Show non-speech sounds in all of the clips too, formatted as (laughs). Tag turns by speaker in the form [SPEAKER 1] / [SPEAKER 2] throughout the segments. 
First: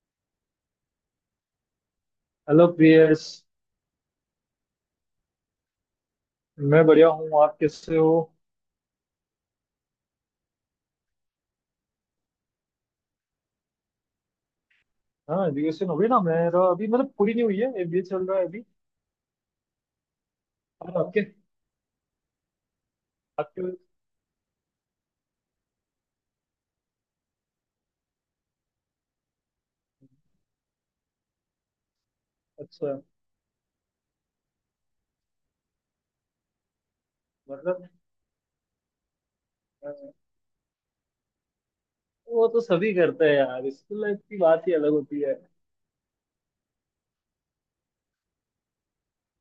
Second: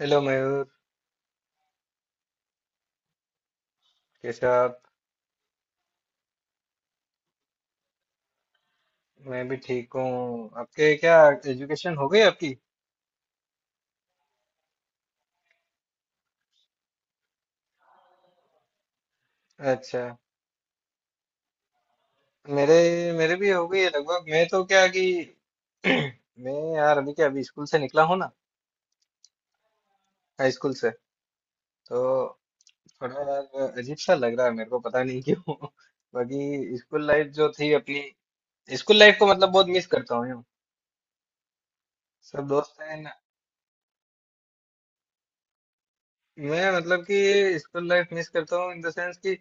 [SPEAKER 1] Hello Mayur.
[SPEAKER 2] Hello Priyas.
[SPEAKER 1] कैसे हो आप।
[SPEAKER 2] मैं बढ़िया हूँ, आप कैसे हो?
[SPEAKER 1] मैं भी ठीक हूँ। आपके क्या, एजुकेशन हो गई आपकी।
[SPEAKER 2] हाँ, एजुकेशन हो गई ना। मेरा अभी मतलब पूरी नहीं हुई है, एमबीए चल रहा है अभी।
[SPEAKER 1] अच्छा।
[SPEAKER 2] और आपके?
[SPEAKER 1] मेरे मेरे भी हो
[SPEAKER 2] आपके
[SPEAKER 1] गई है लगभग। मैं तो क्या कि (clears throat) मैं यार अभी क्या, अभी स्कूल से निकला हूँ ना, हाई स्कूल से। तो
[SPEAKER 2] अच्छा।
[SPEAKER 1] थोड़ा यार अजीब सा लग रहा है मेरे को, पता नहीं क्यों। (laughs) बाकी स्कूल लाइफ जो थी
[SPEAKER 2] मतलब
[SPEAKER 1] अपनी, स्कूल लाइफ को मतलब बहुत मिस
[SPEAKER 2] अ,
[SPEAKER 1] करता हूँ यूँ। सब
[SPEAKER 2] वो तो
[SPEAKER 1] दोस्त
[SPEAKER 2] सभी
[SPEAKER 1] हैं।
[SPEAKER 2] करते हैं यार, स्कूल लाइफ की बात ही अलग होती है।
[SPEAKER 1] मैं मतलब कि स्कूल लाइफ मिस करता हूँ इन द सेंस कि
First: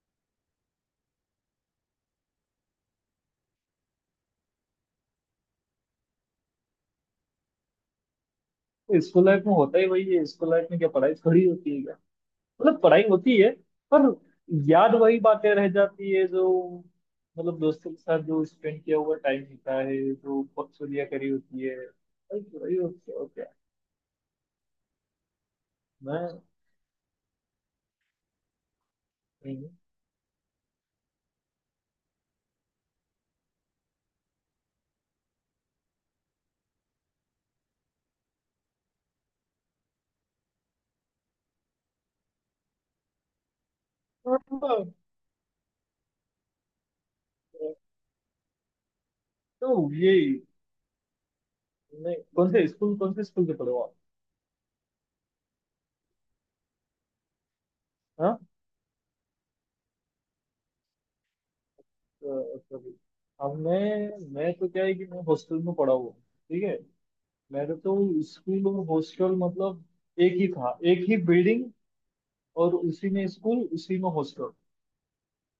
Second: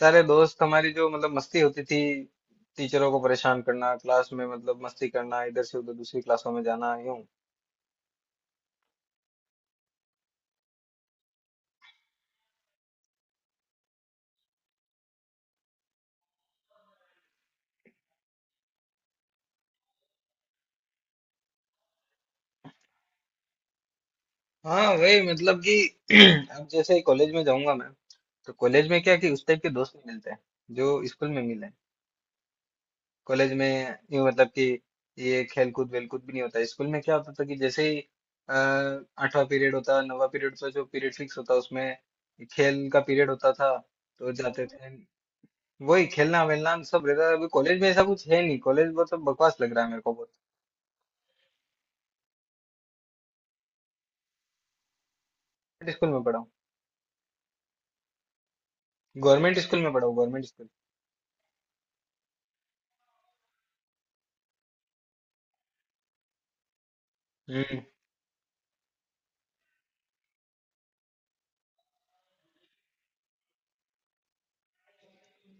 [SPEAKER 1] सारे दोस्त, हमारी जो मतलब मस्ती होती थी, टीचरों को परेशान करना क्लास में, मतलब मस्ती करना, इधर से उधर दूसरी क्लासों में जाना यूं।
[SPEAKER 2] स्कूल लाइफ में होता ही वही है, स्कूल लाइफ में क्या पढ़ाई थोड़ी होती है क्या? मतलब पढ़ाई होती है, पर याद वही बातें रह जाती है जो मतलब दोस्तों के साथ जो स्पेंड किया हुआ टाइम होता है, जो पक्सुलियाँ करी होती है, वही वही होती है और क्या।
[SPEAKER 1] हाँ, वही मतलब कि
[SPEAKER 2] मैं,
[SPEAKER 1] (clears throat) अब जैसे ही कॉलेज में जाऊंगा मैं, तो कॉलेज में क्या कि उस टाइप के दोस्त नहीं मिलते हैं, जो स्कूल में मिले। कॉलेज में यूं मतलब कि ये खेलकूद वेलकूद भी नहीं होता। स्कूल में क्या होता था कि जैसे ही अ, 8वां पीरियड होता, 9वां पीरियड होता, जो पीरियड फिक्स होता उसमें खेल का पीरियड होता था, तो जाते
[SPEAKER 2] हाँ,
[SPEAKER 1] थे। वही खेलना वेलना सब रहता था। अभी कॉलेज में ऐसा कुछ है नहीं, कॉलेज बहुत सब बकवास
[SPEAKER 2] तो
[SPEAKER 1] लग रहा है मेरे
[SPEAKER 2] ये
[SPEAKER 1] को, बहुत।
[SPEAKER 2] नहीं कौन से स्कूल, कौन से स्कूल से पढ़े हो आप?
[SPEAKER 1] स्कूल में पढ़ा हूँ,
[SPEAKER 2] हाँ।
[SPEAKER 1] गवर्नमेंट स्कूल में पढ़ा हूँ, गवर्नमेंट स्कूल।
[SPEAKER 2] अ, sorry. अब मैं तो क्या है कि मैं हॉस्टल में पढ़ा हुआ हूँ, ठीक है। मेरे
[SPEAKER 1] हम्म।
[SPEAKER 2] तो स्कूल और हॉस्टल मतलब एक ही था, एक ही बिल्डिंग और उसी में स्कूल उसी में हॉस्टल।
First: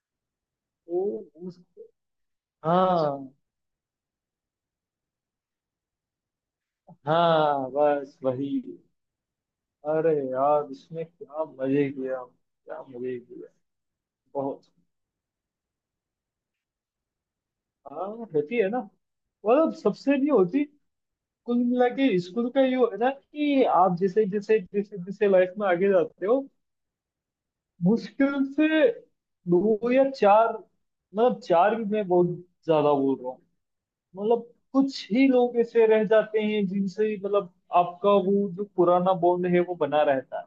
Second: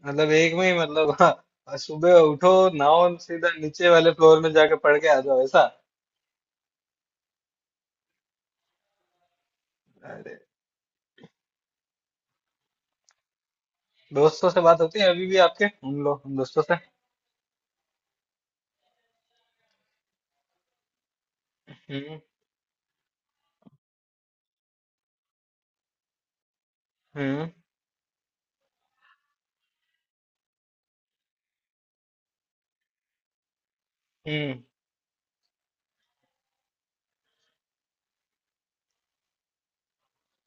[SPEAKER 1] मतलब एक में ही
[SPEAKER 2] तो
[SPEAKER 1] मतलब, हाँ,
[SPEAKER 2] उस
[SPEAKER 1] सुबह उठो नाओ
[SPEAKER 2] हाँ
[SPEAKER 1] सीधा नीचे वाले फ्लोर में जाके पढ़ के आ जाओ, ऐसा।
[SPEAKER 2] हाँ, बस वही। अरे
[SPEAKER 1] अरे,
[SPEAKER 2] यार, इसमें क्या मजे किया क्या मजे किया।
[SPEAKER 1] दोस्तों से
[SPEAKER 2] बहुत।
[SPEAKER 1] बात होती है अभी भी आपके उन दोस्तों से।
[SPEAKER 2] हाँ, होती है ना। मतलब सबसे नहीं होती। कुल मिला के
[SPEAKER 1] हम्म,
[SPEAKER 2] स्कूल का ये है ना कि आप जैसे जैसे लाइफ में आगे जाते हो,
[SPEAKER 1] हम्म,
[SPEAKER 2] मुश्किल से दो या चार, मतलब चार भी मैं बहुत ज्यादा बोल रहा हूँ। मतलब
[SPEAKER 1] हम्म।
[SPEAKER 2] कुछ ही लोग ऐसे रह जाते हैं जिनसे ही मतलब आपका वो जो पुराना बॉन्ड है वो बना रहता है,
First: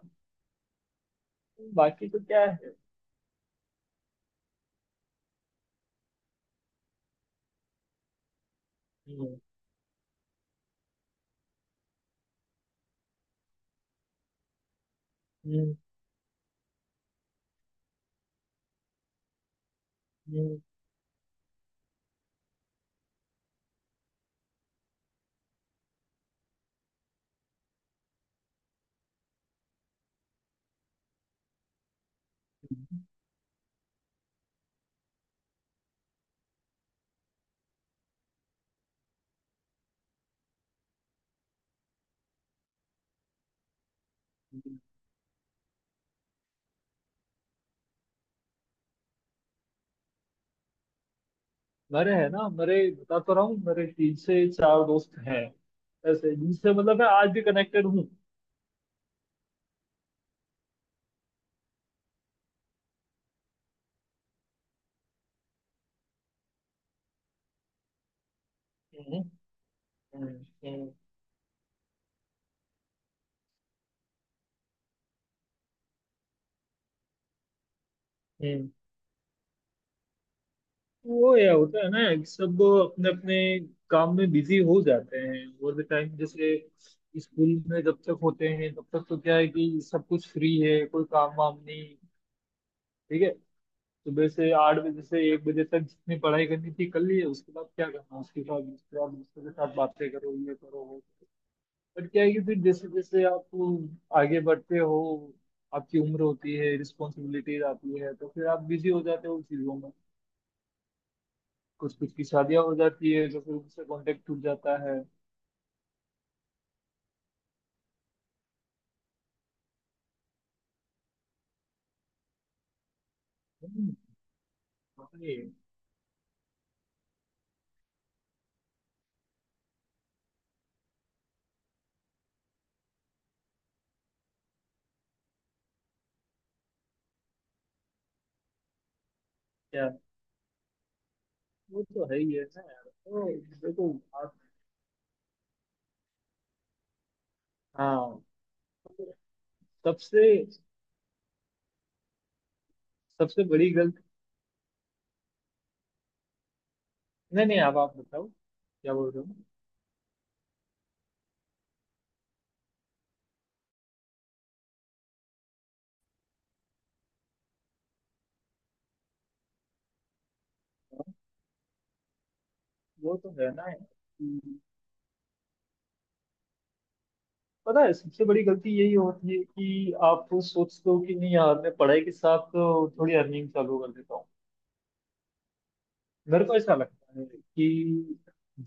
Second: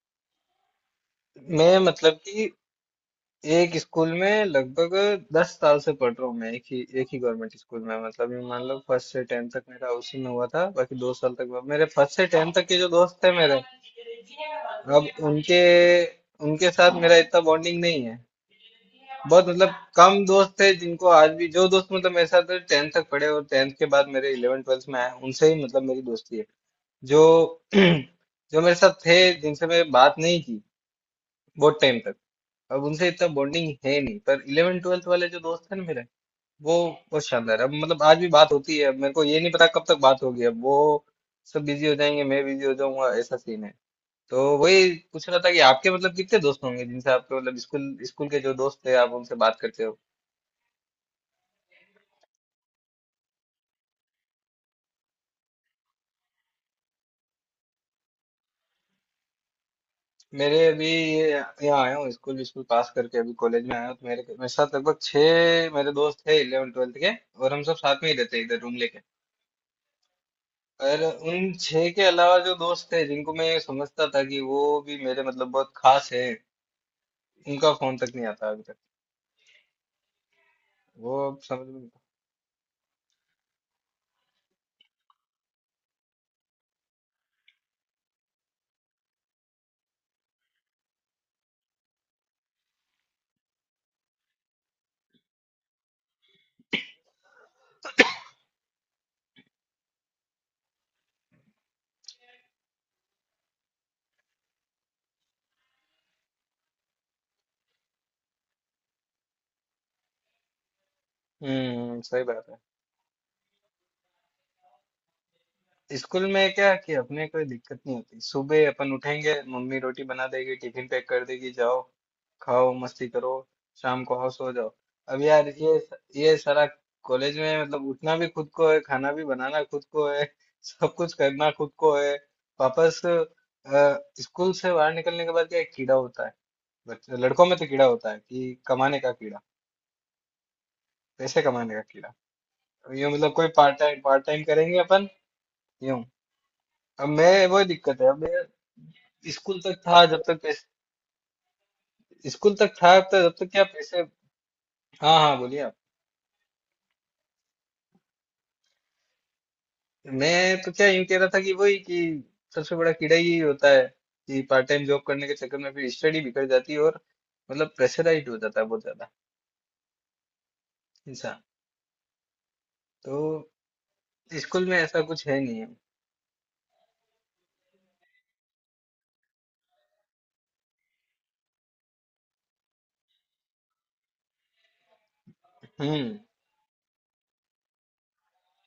[SPEAKER 1] मैं
[SPEAKER 2] बाकी
[SPEAKER 1] मतलब
[SPEAKER 2] तो क्या
[SPEAKER 1] कि
[SPEAKER 2] है।
[SPEAKER 1] एक स्कूल में लगभग 10 साल से पढ़ रहा हूँ मैं, एक ही गवर्नमेंट स्कूल में। मतलब ये मान लो फर्स्ट से
[SPEAKER 2] हम्म,
[SPEAKER 1] टेंथ तक मेरा उसी में हुआ था, बाकी 2 साल तक हुआ। मेरे फर्स्ट से टेंथ तक के जो दोस्त थे मेरे, अब उनके
[SPEAKER 2] हम्म,
[SPEAKER 1] उनके साथ मेरा इतना बॉन्डिंग नहीं है। बहुत मतलब कम दोस्त
[SPEAKER 2] हम्म,
[SPEAKER 1] थे जिनको आज भी, जो दोस्त मतलब मेरे साथ टेंथ तक पढ़े और टेंथ के बाद मेरे इलेवन ट्वेल्थ में आए, उनसे ही मतलब मेरी दोस्ती है। जो (clears throat) जो मेरे साथ थे जिनसे मैं बात नहीं की बहुत टाइम तक, अब उनसे इतना बॉन्डिंग है नहीं। पर इलेवन ट्वेल्थ वाले जो दोस्त हैं ना मेरे, वो बहुत शानदार है। अब मतलब आज भी बात होती है। अब मेरे को ये नहीं पता कब तक बात होगी, अब वो सब बिजी हो जाएंगे, मैं बिजी हो जाऊंगा, ऐसा सीन है। तो
[SPEAKER 2] हम्म।
[SPEAKER 1] वही पूछ रहा था कि आपके मतलब कितने दोस्त होंगे जिनसे आपके मतलब स्कूल स्कूल के जो दोस्त थे, आप उनसे बात करते हो।
[SPEAKER 2] मेरे है ना, मेरे बता तो रहा हूँ, मेरे 3 से 4 दोस्त हैं ऐसे जिनसे मतलब मैं आज भी कनेक्टेड हूँ।
[SPEAKER 1] मेरे अभी ये, यहाँ आया हूँ स्कूल स्कूल पास करके, अभी कॉलेज में आया हूँ। तो मेरे मेरे साथ लगभग छह मेरे दोस्त थे इलेवन ट्वेल्थ के, और हम सब साथ में ही रहते हैं इधर रूम लेके।
[SPEAKER 2] हम्म, हम्म,
[SPEAKER 1] और उन छह के अलावा जो दोस्त थे जिनको मैं ये समझता था कि वो भी मेरे मतलब बहुत खास है, उनका फोन तक नहीं आता अभी
[SPEAKER 2] हम्म।
[SPEAKER 1] तक। वो
[SPEAKER 2] वो
[SPEAKER 1] अब
[SPEAKER 2] या
[SPEAKER 1] समझ
[SPEAKER 2] होता
[SPEAKER 1] में।
[SPEAKER 2] है ना, सब अपने अपने काम में बिजी हो जाते हैं और द टाइम जैसे स्कूल में जब तक होते हैं तब तक तो क्या है कि सब कुछ फ्री है, कोई काम वाम नहीं। ठीक है, सुबह से 8 बजे से 1 बजे तक जितनी पढ़ाई करनी थी कर ली है, उसके बाद क्या करना, उसके बाद दोस्तों के साथ बातें करो, ये करो वो करो। पर क्या है कि फिर जैसे जैसे आप आगे बढ़ते हो, आपकी उम्र होती है, रिस्पॉन्सिबिलिटीज आती है, तो फिर आप बिजी हो जाते हो उन चीजों में।
[SPEAKER 1] हम्म,
[SPEAKER 2] कुछ कुछ
[SPEAKER 1] सही
[SPEAKER 2] की
[SPEAKER 1] बात है।
[SPEAKER 2] शादियां हो जाती है तो फिर उनसे कांटेक्ट टूट जाता है।
[SPEAKER 1] स्कूल में क्या है कि अपने कोई दिक्कत नहीं होती, सुबह अपन उठेंगे, मम्मी रोटी बना देगी, टिफिन पैक कर देगी, जाओ खाओ मस्ती करो,
[SPEAKER 2] हम्म,
[SPEAKER 1] शाम को आओ सो जाओ। अब
[SPEAKER 2] भाई,
[SPEAKER 1] यार ये सारा कॉलेज में मतलब, उठना भी खुद को है, खाना भी बनाना खुद को है, (laughs) सब कुछ करना खुद को है। वापस स्कूल से बाहर निकलने के बाद क्या एक कीड़ा होता है, बच्चे लड़कों में तो कीड़ा होता है कि कमाने का कीड़ा,
[SPEAKER 2] क्या,
[SPEAKER 1] पैसे कमाने का
[SPEAKER 2] वो तो
[SPEAKER 1] कीड़ा।
[SPEAKER 2] है ही है ना यार।
[SPEAKER 1] ये
[SPEAKER 2] तो
[SPEAKER 1] मतलब कोई पार्ट
[SPEAKER 2] देखो,
[SPEAKER 1] टाइम पार्ट
[SPEAKER 2] आप,
[SPEAKER 1] टाइम करेंगे अपन यूं। अब मैं वो दिक्कत है।
[SPEAKER 2] हाँ,
[SPEAKER 1] अब स्कूल तक था जब
[SPEAKER 2] सबसे
[SPEAKER 1] तक पैसे, स्कूल तक था तो जब
[SPEAKER 2] सबसे
[SPEAKER 1] तक क्या
[SPEAKER 2] बड़ी गलती,
[SPEAKER 1] पैसे। हाँ, हाँ, बोलिए आप।
[SPEAKER 2] नहीं नहीं, आप बताओ क्या बोल रहे हो।
[SPEAKER 1] मैं तो क्या यूं कह रहा था कि वही कि सबसे बड़ा कीड़ा यही होता है कि पार्ट टाइम जॉब करने के चक्कर में फिर स्टडी बिगड़ जाती है, और मतलब प्रेशराइज हो जाता है बहुत ज्यादा इंसान।
[SPEAKER 2] वो तो है
[SPEAKER 1] तो
[SPEAKER 2] ना यार कि
[SPEAKER 1] स्कूल में ऐसा कुछ है नहीं है।
[SPEAKER 2] पता है, सबसे बड़ी गलती यही होती है कि आप सोचते हो कि नहीं यार, मैं पढ़ाई के साथ तो थोड़ी अर्निंग चालू कर देता हूँ।
[SPEAKER 1] हम्म,
[SPEAKER 2] मेरे को ऐसा लगता है कि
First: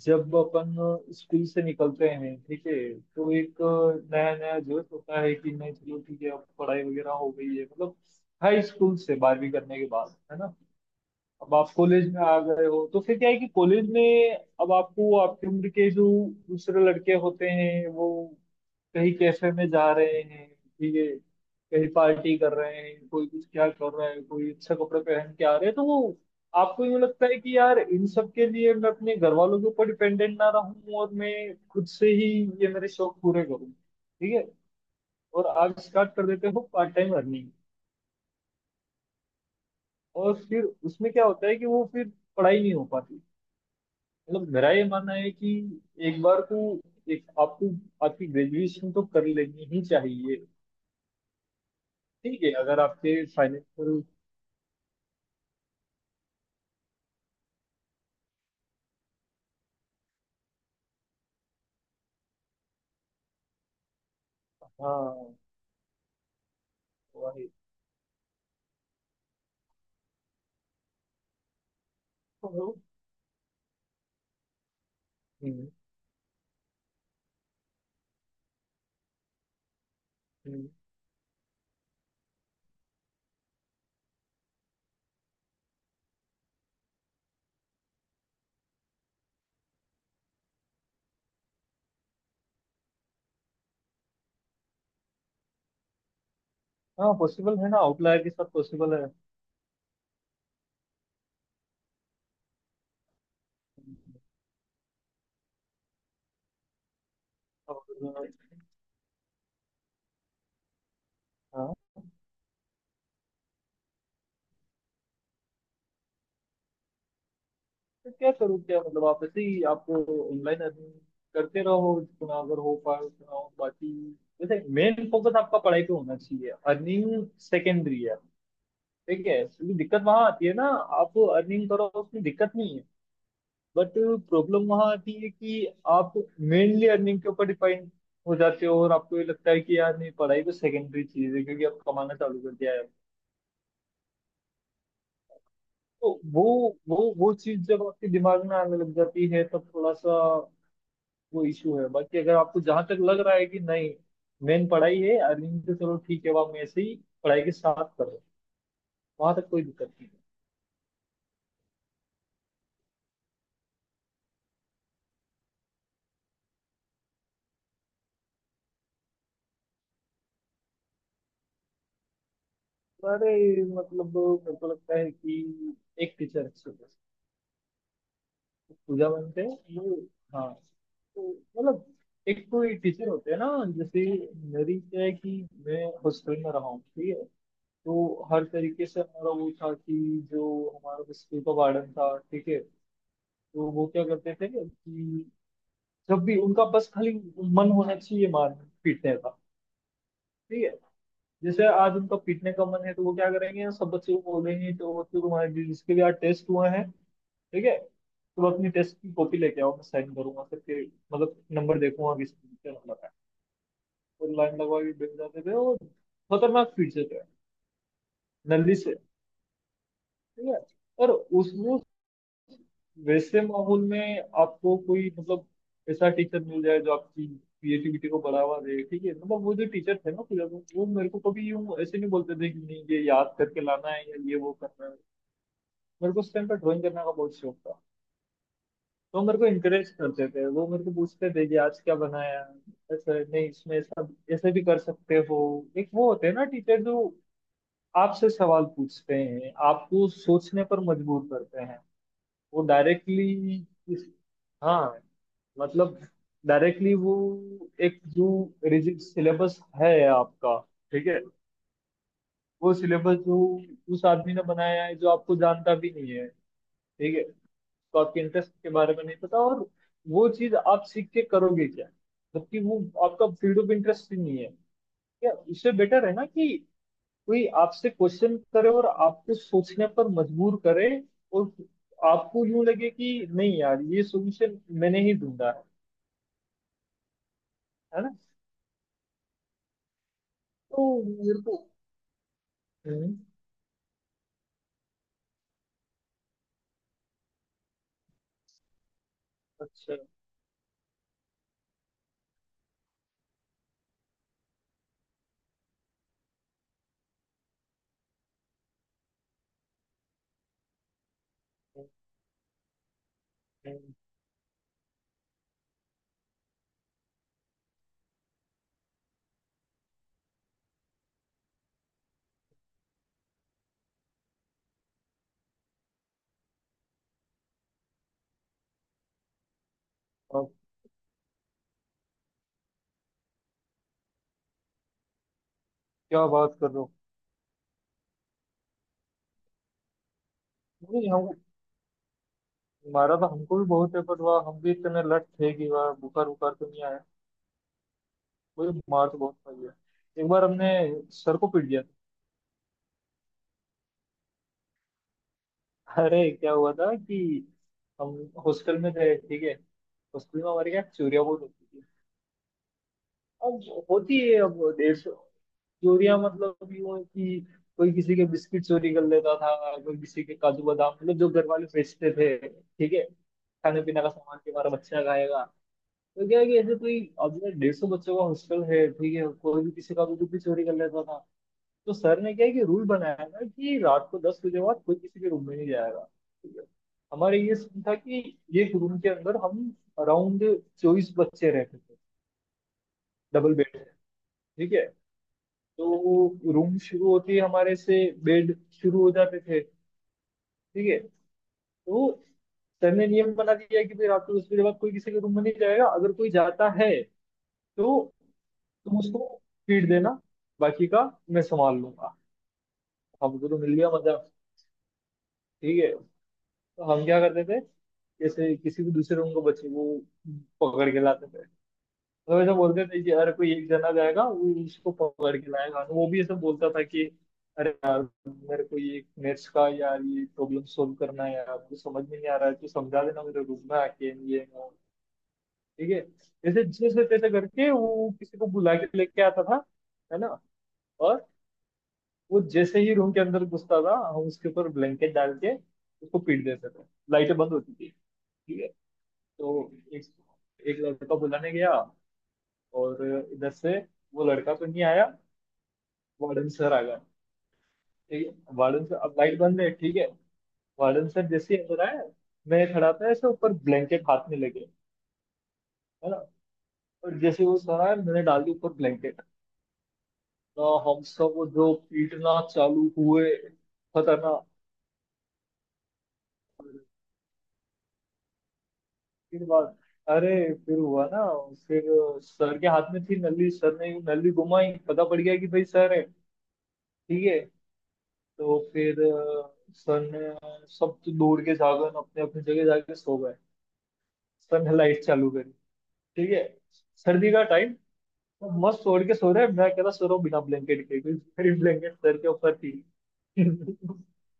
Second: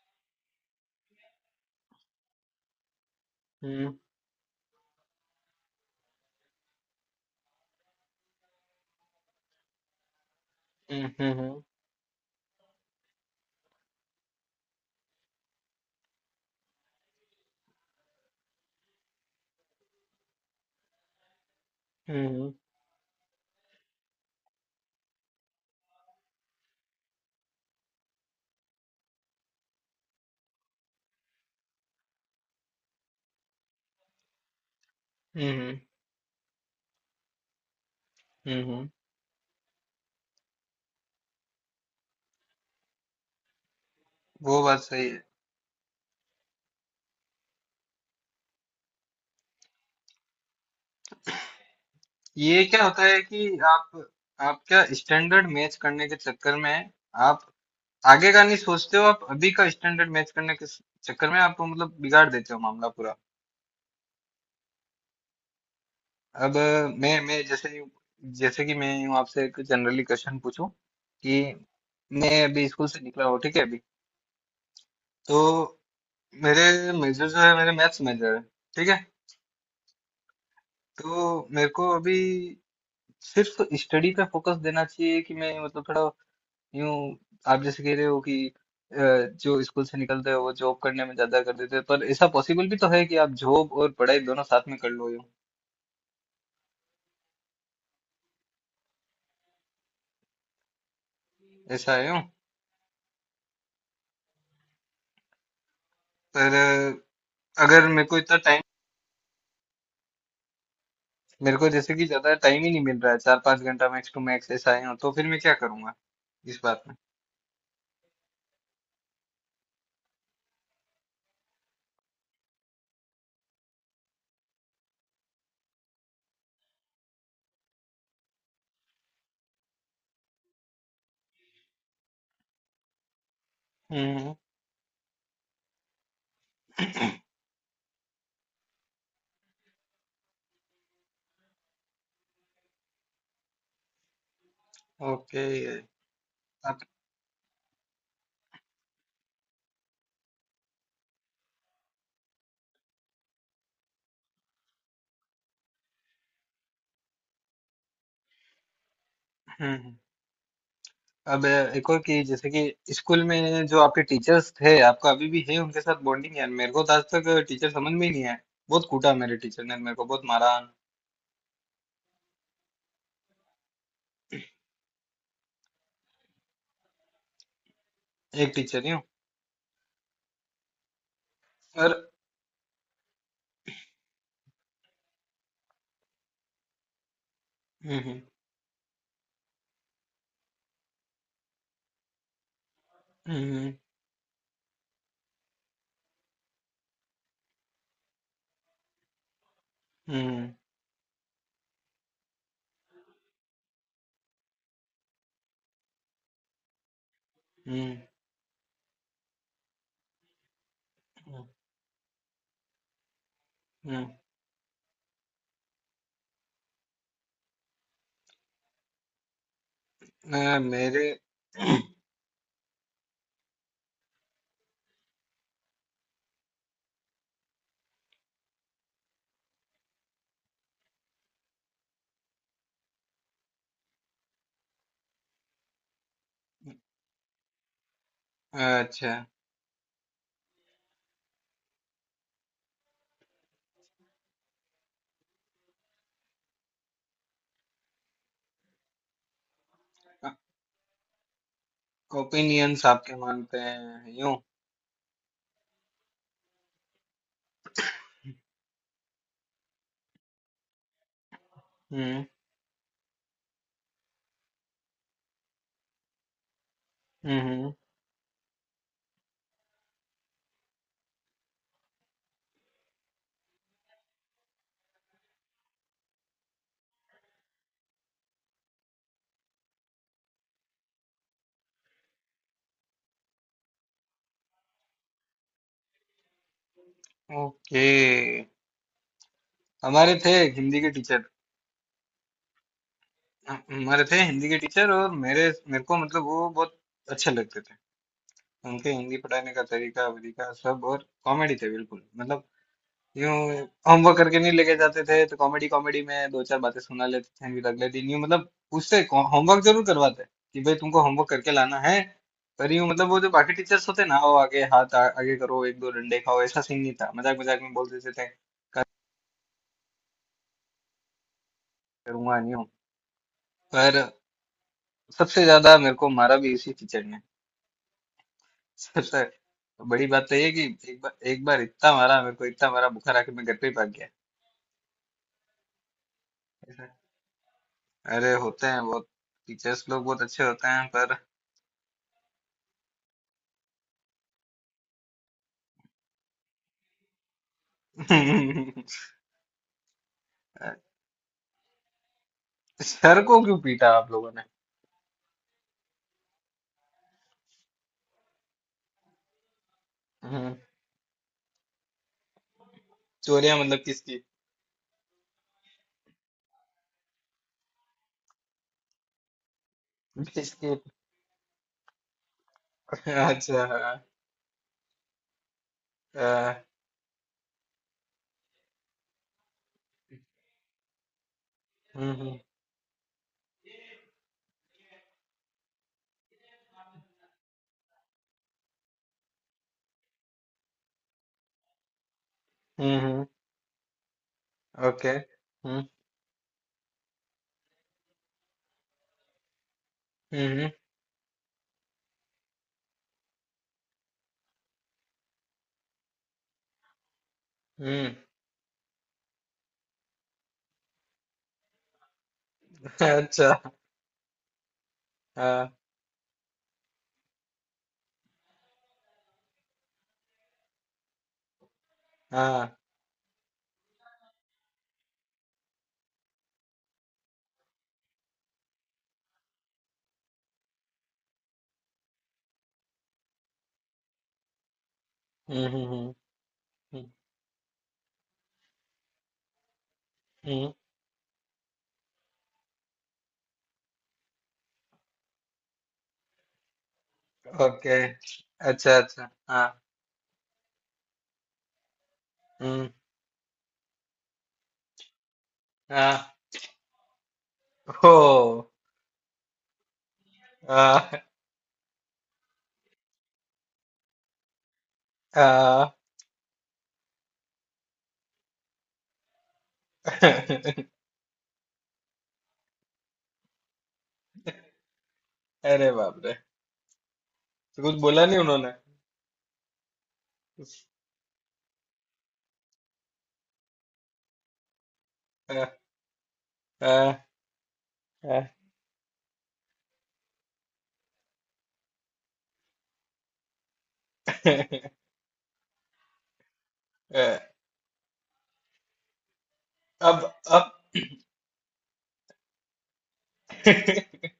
[SPEAKER 2] जब अपन स्कूल से निकलते हैं, ठीक है, तो एक
[SPEAKER 1] हम्म,
[SPEAKER 2] नया नया जोश होता है कि नहीं चलो ठीक है, अब पढ़ाई वगैरह हो गई है मतलब हाई स्कूल से बारहवीं करने के बाद है ना।
[SPEAKER 1] हम्म, हम्म,
[SPEAKER 2] अब
[SPEAKER 1] हम्म,
[SPEAKER 2] आप कॉलेज में आ गए हो तो फिर क्या है कि कॉलेज में अब आपको आपकी उम्र के जो दूसरे लड़के होते हैं वो कहीं कैफे में जा रहे हैं, ठीक है, कहीं पार्टी
[SPEAKER 1] हम्म,
[SPEAKER 2] कर रहे हैं, कोई कुछ क्या कर रहा है, कोई अच्छा कपड़े पहन के आ रहे हैं, तो वो आपको यूँ लगता है कि यार, इन सब के लिए मैं अपने घर वालों के ऊपर डिपेंडेंट ना रहूं और मैं खुद से ही ये मेरे शौक पूरे करूँ, ठीक है, और
[SPEAKER 1] हम्म,
[SPEAKER 2] आप स्टार्ट कर देते हो पार्ट टाइम अर्निंग।
[SPEAKER 1] हम्म, हम्म,
[SPEAKER 2] और फिर उसमें क्या होता है कि वो फिर पढ़ाई नहीं हो पाती। मतलब
[SPEAKER 1] वो
[SPEAKER 2] मेरा
[SPEAKER 1] बात
[SPEAKER 2] ये
[SPEAKER 1] सही
[SPEAKER 2] मानना
[SPEAKER 1] है।
[SPEAKER 2] है कि एक बार को, एक, आपको आपकी ग्रेजुएशन तो कर लेनी ही चाहिए, ठीक है,
[SPEAKER 1] ये
[SPEAKER 2] अगर
[SPEAKER 1] क्या होता है
[SPEAKER 2] आपके
[SPEAKER 1] कि
[SPEAKER 2] फाइनेंशियल।
[SPEAKER 1] आप क्या स्टैंडर्ड मैच करने के चक्कर में आप आगे का नहीं सोचते हो। आप अभी का स्टैंडर्ड मैच करने के चक्कर में आप मतलब बिगाड़ देते हो मामला पूरा।
[SPEAKER 2] हाँ,
[SPEAKER 1] अब मैं
[SPEAKER 2] वही,
[SPEAKER 1] जैसे, जैसे कि मैं हूँ आपसे एक जनरली क्वेश्चन पूछूं कि मैं अभी
[SPEAKER 2] तो,
[SPEAKER 1] स्कूल से निकला हूँ ठीक है, अभी। तो
[SPEAKER 2] हम्म,
[SPEAKER 1] मेरे मेजर जो है, मेरे मैथ्स मेजर है ठीक है।
[SPEAKER 2] हम्म,
[SPEAKER 1] तो मेरे को अभी सिर्फ स्टडी पे फोकस देना चाहिए कि मैं मतलब थोड़ा यूं, आप जैसे कह रहे हो कि अ, जो स्कूल से निकलते हो वो जॉब करने में ज्यादा कर देते हो, पर ऐसा पॉसिबल भी तो है कि आप जॉब और पढ़ाई दोनों साथ में कर लो यूं।
[SPEAKER 2] हाँ, पॉसिबल है ना, आउटलायर के साथ पॉसिबल है।
[SPEAKER 1] ऐसा है यूं, पर अगर मेरे को
[SPEAKER 2] और,
[SPEAKER 1] इतना टाइम, मेरे को
[SPEAKER 2] हाँ,
[SPEAKER 1] जैसे कि ज्यादा टाइम ही नहीं मिल रहा है, 4-5 घंटा मैक्स टू मैक्स ऐसा है यूं, तो फिर मैं क्या करूंगा इस बात में।
[SPEAKER 2] तो क्या करूँ क्या? मतलब आप ऐसे ही, आपको ऑनलाइन अर्निंग करते रहो, जितना अगर हो पाए उतना हो, बाकी जैसे मेन फोकस आपका पढ़ाई पे होना चाहिए, अर्निंग सेकेंडरी है। ठीक है, क्योंकि दिक्कत वहां आती है ना, आप अर्निंग करो उसमें दिक्कत नहीं है, बट
[SPEAKER 1] हम्म।
[SPEAKER 2] प्रॉब्लम वहां आती है कि आप मेनली अर्निंग के ऊपर डिपेंड हो जाते हो और आपको ये लगता है कि यार नहीं, पढ़ाई तो सेकेंडरी चीज है क्योंकि आप कमाना चालू कर दिया है।
[SPEAKER 1] ओके।
[SPEAKER 2] तो वो
[SPEAKER 1] आप।
[SPEAKER 2] वो वो चीज जब आपके दिमाग में आने लग जाती है तब थोड़ा सा वो इशू है, बाकी अगर आपको जहां तक लग रहा है कि नहीं, मेन पढ़ाई है, अर्निंग तो चलो ठीक है, वो आप ऐसे ही पढ़ाई के साथ करो, वहां तक कोई
[SPEAKER 1] हम्म,
[SPEAKER 2] दिक्कत नहीं।
[SPEAKER 1] अब एक और कि जैसे कि स्कूल में जो आपके टीचर्स थे, आपका अभी भी है उनके साथ बॉन्डिंग? यार मेरे को तो आज तक टीचर समझ में ही नहीं आए। बहुत कूटा मेरे टीचर ने, मेरे को बहुत मारा।
[SPEAKER 2] अरे मतलब मेरे को लगता है कि एक टीचर अच्छी थी,
[SPEAKER 1] एक टीचर ही हूँ
[SPEAKER 2] पूजा बनते हैं वो, हाँ। तो मतलब
[SPEAKER 1] और।
[SPEAKER 2] एक कोई टीचर होते हैं ना जैसे, मेरी क्या है कि मैं हॉस्टल में रहा हूँ, ठीक है,
[SPEAKER 1] हम्म,
[SPEAKER 2] तो हर तरीके से हमारा वो था कि जो हमारा स्कूल का वार्डन था, ठीक है, तो
[SPEAKER 1] हम्म,
[SPEAKER 2] वो क्या करते थे कि जब भी उनका बस खाली मन होना चाहिए मार पीटने का,
[SPEAKER 1] हम्म, हम्म,
[SPEAKER 2] ठीक है। जैसे आज उनका पीटने का मन है तो वो क्या करेंगे, सब बच्चों को बोलेंगे तो बच्चों, तुम्हारे जिसके भी आज टेस्ट हुआ है, ठीक है,
[SPEAKER 1] हम्म,
[SPEAKER 2] तुम तो अपनी टेस्ट की कॉपी लेके आओ, मैं साइन करूंगा सबके, मतलब
[SPEAKER 1] हम्म,
[SPEAKER 2] नंबर देखूंगा किस क्या नंबर है।
[SPEAKER 1] हम्म,
[SPEAKER 2] और लाइन लगवा के बैठ जाते थे और खतरनाक स्पीड से थे नल्ली से, ठीक है।
[SPEAKER 1] मेरे
[SPEAKER 2] और उस
[SPEAKER 1] (clears throat)
[SPEAKER 2] वैसे माहौल में आपको कोई मतलब ऐसा टीचर मिल जाए जो आपकी क्रिएटिविटी को बढ़ावा दे, ठीक है। मतलब वो जो टीचर थे ना पूजा को, वो मेरे को कभी यूं ऐसे नहीं बोलते थे कि नहीं ये याद करके लाना है या ये वो करना है। मेरे को उस टाइम पर ड्राइंग करने का बहुत शौक था।
[SPEAKER 1] अच्छा।
[SPEAKER 2] वो मेरे को इंकरेज करते थे, वो मेरे को पूछते थे कि आज क्या बनाया, ऐसा नहीं, इसमें ऐसा, ऐसे भी कर सकते हो। एक वो होते हैं ना टीचर जो आपसे सवाल पूछते हैं, आपको सोचने पर मजबूर करते हैं। वो
[SPEAKER 1] ओपिनियंस आपके
[SPEAKER 2] डायरेक्टली
[SPEAKER 1] मानते
[SPEAKER 2] इस,
[SPEAKER 1] हैं यूं।
[SPEAKER 2] हाँ, मतलब डायरेक्टली वो एक जो रिजिड सिलेबस है आपका, ठीक है,
[SPEAKER 1] हम्म,
[SPEAKER 2] वो सिलेबस जो उस आदमी ने बनाया है जो आपको जानता भी नहीं है, ठीक है,
[SPEAKER 1] हम्म,
[SPEAKER 2] तो आपके इंटरेस्ट के बारे में नहीं पता, और वो चीज आप सीख के करोगे क्या, जबकि वो आपका फील्ड ऑफ इंटरेस्ट ही नहीं है। या उससे बेटर है ना कि कोई आपसे क्वेश्चन करे और आपको सोचने पर मजबूर करे, और आपको यूं लगे कि नहीं यार, ये सॉल्यूशन मैंने ही ढूंढा है
[SPEAKER 1] ओके।
[SPEAKER 2] है ना।
[SPEAKER 1] हमारे थे एक हिंदी
[SPEAKER 2] तो
[SPEAKER 1] के टीचर
[SPEAKER 2] मेरे को, हम्म,
[SPEAKER 1] हमारे थे हिंदी के टीचर, और मेरे मेरे को मतलब वो बहुत अच्छे लगते थे। उनके हिंदी पढ़ाने का
[SPEAKER 2] अच्छा,
[SPEAKER 1] तरीका वरीका सब, और कॉमेडी थे बिल्कुल मतलब यूं। होमवर्क करके नहीं लेके जाते थे, तो कॉमेडी कॉमेडी में दो चार बातें सुना लेते थे, फिर अगले दिन यूं मतलब उससे होमवर्क जरूर करवाते कि भाई तुमको होमवर्क करके लाना है। पर यूं मतलब वो जो बाकी टीचर्स
[SPEAKER 2] हम्म,
[SPEAKER 1] होते ना, वो आगे हाथ आगे करो एक दो डंडे खाओ ऐसा सीन नहीं था, मजाक मजाक में बोल देते थे करूंगा नहीं हूं। पर सबसे ज्यादा मेरे को मारा भी इसी टीचर ने। सबसे बड़ी बात तो ये
[SPEAKER 2] अब
[SPEAKER 1] कि एक बार इतना मारा मेरे को, इतना मारा बुखार आके मैं घर पे ही भाग
[SPEAKER 2] क्या बात कर रहे हो।
[SPEAKER 1] गया। अरे होते हैं बहुत, टीचर्स लोग बहुत अच्छे होते हैं
[SPEAKER 2] नहीं
[SPEAKER 1] पर।
[SPEAKER 2] हम, हमारा तो हमको भी बहुत है, पर वाह हम भी इतने लट थे कि वाह, बुखार बुखार तो नहीं आया, मुझे मार तो बहुत पड़ी है। एक बार हमने
[SPEAKER 1] (laughs)
[SPEAKER 2] सर को पीट दिया
[SPEAKER 1] सर को क्यों पीटा आप लोगों ने?
[SPEAKER 2] था। अरे क्या हुआ था कि हम हॉस्टल में थे, ठीक है, हॉस्टल में
[SPEAKER 1] हम्म,
[SPEAKER 2] हमारे क्या चोरियां बहुत होती थी,
[SPEAKER 1] चोरियां
[SPEAKER 2] अब
[SPEAKER 1] मतलब
[SPEAKER 2] होती
[SPEAKER 1] किसकी?
[SPEAKER 2] है। अब 150, चोरियां मतलब यूं है कि कोई किसी के बिस्किट चोरी कर लेता था, कोई किसी के काजू
[SPEAKER 1] किसकी?
[SPEAKER 2] बादाम, मतलब जो घर वाले बेचते थे, ठीक है,
[SPEAKER 1] अच्छा।
[SPEAKER 2] खाने पीने का सामान के हमारा बच्चा खाएगा। तो क्या है कि
[SPEAKER 1] अ,
[SPEAKER 2] ऐसे कोई, अब 150 बच्चों का हॉस्टल है, ठीक है, कोई भी किसी का भी कुछ भी चोरी कर लेता था। तो सर ने
[SPEAKER 1] हम्म,
[SPEAKER 2] क्या है कि रूल बनाया था कि रात को 10 बजे बाद कोई किसी के रूम में नहीं जाएगा, ठीक है। हमारे ये सीन था कि एक रूम के अंदर हम अराउंड 24 बच्चे रहते थे,
[SPEAKER 1] हम्म, हम्म।
[SPEAKER 2] डबल बेड है, ठीक है,
[SPEAKER 1] ओके। हम्म,
[SPEAKER 2] तो रूम शुरू होते ही हमारे से बेड शुरू हो जाते थे,
[SPEAKER 1] हम्म,
[SPEAKER 2] ठीक है। तो सर ने नियम बना दिया कि भाई रात को दस बजे बाद कोई किसी के रूम में नहीं जाएगा, अगर कोई जाता है तो
[SPEAKER 1] हम्म।
[SPEAKER 2] तुम उसको फीड देना, बाकी का मैं संभाल लूंगा। हमको
[SPEAKER 1] अच्छा,
[SPEAKER 2] तो मिल गया मजा,
[SPEAKER 1] हाँ,
[SPEAKER 2] ठीक है। तो हम क्या करते थे, जैसे किसी भी दूसरे रूम को बच्चे को पकड़ के लाते थे, तो ऐसा
[SPEAKER 1] हाँ।
[SPEAKER 2] बोलते थे कि यार कोई एक जना जाएगा वो उसको पकड़ के लाएगा, वो भी ऐसा बोलता था कि अरे यार, मेरे को ये मैथ्स का यार ये प्रॉब्लम सोल्व करना है यार, मुझे समझ में नहीं आ रहा है, तो समझा देना मेरे रूम में आके ये वो।
[SPEAKER 1] हम्म, हम्म,
[SPEAKER 2] ठीक है,
[SPEAKER 1] हम्म,
[SPEAKER 2] जैसे जैसे तैसे करके वो किसी को बुला के लेके आता था, है ना।
[SPEAKER 1] हम्म।
[SPEAKER 2] और वो जैसे ही रूम के अंदर घुसता था हम उसके ऊपर ब्लैंकेट डाल के उसको पीट देते थे, लाइटें बंद होती थी,
[SPEAKER 1] ओके।
[SPEAKER 2] ठीक है।
[SPEAKER 1] अच्छा, अच्छा, हाँ।
[SPEAKER 2] तो एक, एक लड़का बुलाने गया
[SPEAKER 1] हम्म,
[SPEAKER 2] और इधर से वो लड़का तो नहीं आया,
[SPEAKER 1] हाँ,
[SPEAKER 2] वार्डन सर आ गया, ठीक है।
[SPEAKER 1] हो,
[SPEAKER 2] वार्डन सर, अब लाइट बंद है, ठीक है, वार्डन
[SPEAKER 1] आ,
[SPEAKER 2] सर जैसे ही अंदर आया, मैं खड़ा था ऐसे ऊपर ब्लैंकेट हाथ में लेके,
[SPEAKER 1] आ।
[SPEAKER 2] है ना, और जैसे वो सर आया मैंने डाल दी ऊपर ब्लैंकेट, ना
[SPEAKER 1] (laughs)
[SPEAKER 2] हम सब वो जो पीटना चालू हुए, खतरनाक।
[SPEAKER 1] अरे बाप रे। तो कुछ बोला नहीं उन्होंने?
[SPEAKER 2] फिर बाद, अरे फिर हुआ ना, फिर सर के हाथ में थी नली, सर ने नली घुमाई, पता पड़ गया कि भाई
[SPEAKER 1] आ,
[SPEAKER 2] सर है,
[SPEAKER 1] आ,
[SPEAKER 2] ठीक है।
[SPEAKER 1] हाँ।
[SPEAKER 2] तो फिर सन, सब तो दूर के जागन अपने अपनी जगह जाके सो गए, सन लाइट चालू करी, ठीक है। सर्दी का
[SPEAKER 1] (laughs)
[SPEAKER 2] टाइम, तो मस्त ओढ़ के सो रहे हैं, मैं कह रहा सो रहा
[SPEAKER 1] अब
[SPEAKER 2] हूँ बिना
[SPEAKER 1] अब
[SPEAKER 2] ब्लैंकेट के, क्योंकि मेरी ब्लैंकेट सर के ऊपर थी। (laughs)
[SPEAKER 1] (laughs)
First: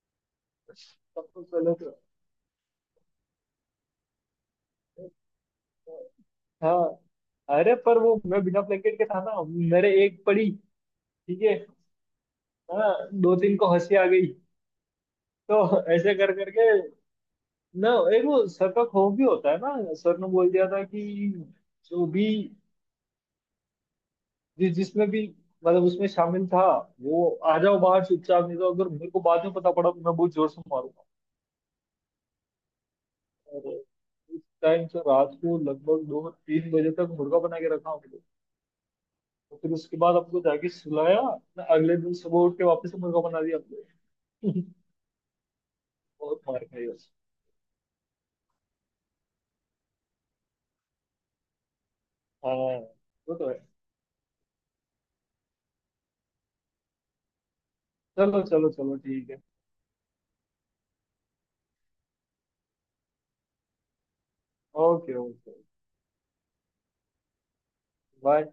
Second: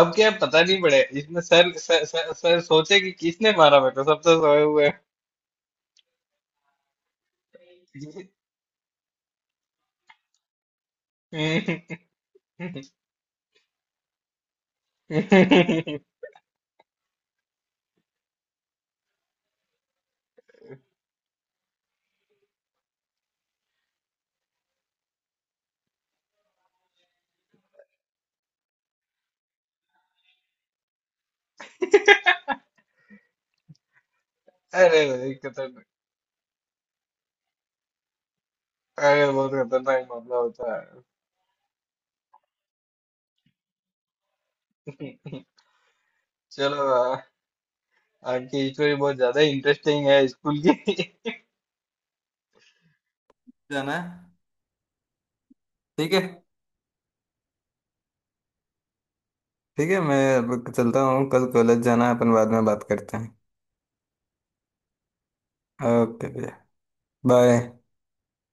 [SPEAKER 1] अब क्या पता नहीं पड़े
[SPEAKER 2] तब
[SPEAKER 1] इसमें,
[SPEAKER 2] तो
[SPEAKER 1] सर,
[SPEAKER 2] चलो, तो
[SPEAKER 1] सर, सर, सर सोचे कि किसने मारा मेरे को, सब तो सोए हुए हैं।
[SPEAKER 2] हाँ, अरे पर वो मैं बिना ब्लैंकेट के था ना, मेरे एक पड़ी, ठीक है। हाँ,
[SPEAKER 1] (laughs)
[SPEAKER 2] दो तीन को हंसी आ गई, तो ऐसे कर करके ना। एक वो सर का खौफ भी होता है ना, सर ने बोल दिया था कि जो भी जिसमें भी मतलब उसमें शामिल था, वो आ जाओ बाहर चुपचाप, नहीं तो अगर मेरे को बाद में पता पड़ा तो मैं बहुत जोर से मारूंगा। और उस टाइम से
[SPEAKER 1] अरे भाई
[SPEAKER 2] रात को
[SPEAKER 1] खतरनाक,
[SPEAKER 2] लगभग 2-3 बजे तक मुर्गा बना के रखा हमको।
[SPEAKER 1] अरे बहुत
[SPEAKER 2] तो फिर उसके
[SPEAKER 1] खतरनाक
[SPEAKER 2] बाद
[SPEAKER 1] मामला
[SPEAKER 2] हमको जाके
[SPEAKER 1] होता
[SPEAKER 2] सुलाया, मैं अगले दिन सुबह उठ के वापस से मुर्गा बना दिया हमको। (laughs)
[SPEAKER 1] है।
[SPEAKER 2] बहुत
[SPEAKER 1] (laughs)
[SPEAKER 2] मार खाई बस।
[SPEAKER 1] चलो, आज की स्टोरी बहुत ज्यादा इंटरेस्टिंग है स्कूल की।
[SPEAKER 2] हाँ, वो तो है।
[SPEAKER 1] जाना है। ठीक है।
[SPEAKER 2] चलो चलो चलो ठीक है।
[SPEAKER 1] ठीक है, मैं अब चलता हूँ, कल कॉलेज जाना है, अपन बाद में बात करते हैं।
[SPEAKER 2] ओके ओके,
[SPEAKER 1] ओके भैया, बाय।
[SPEAKER 2] बाय।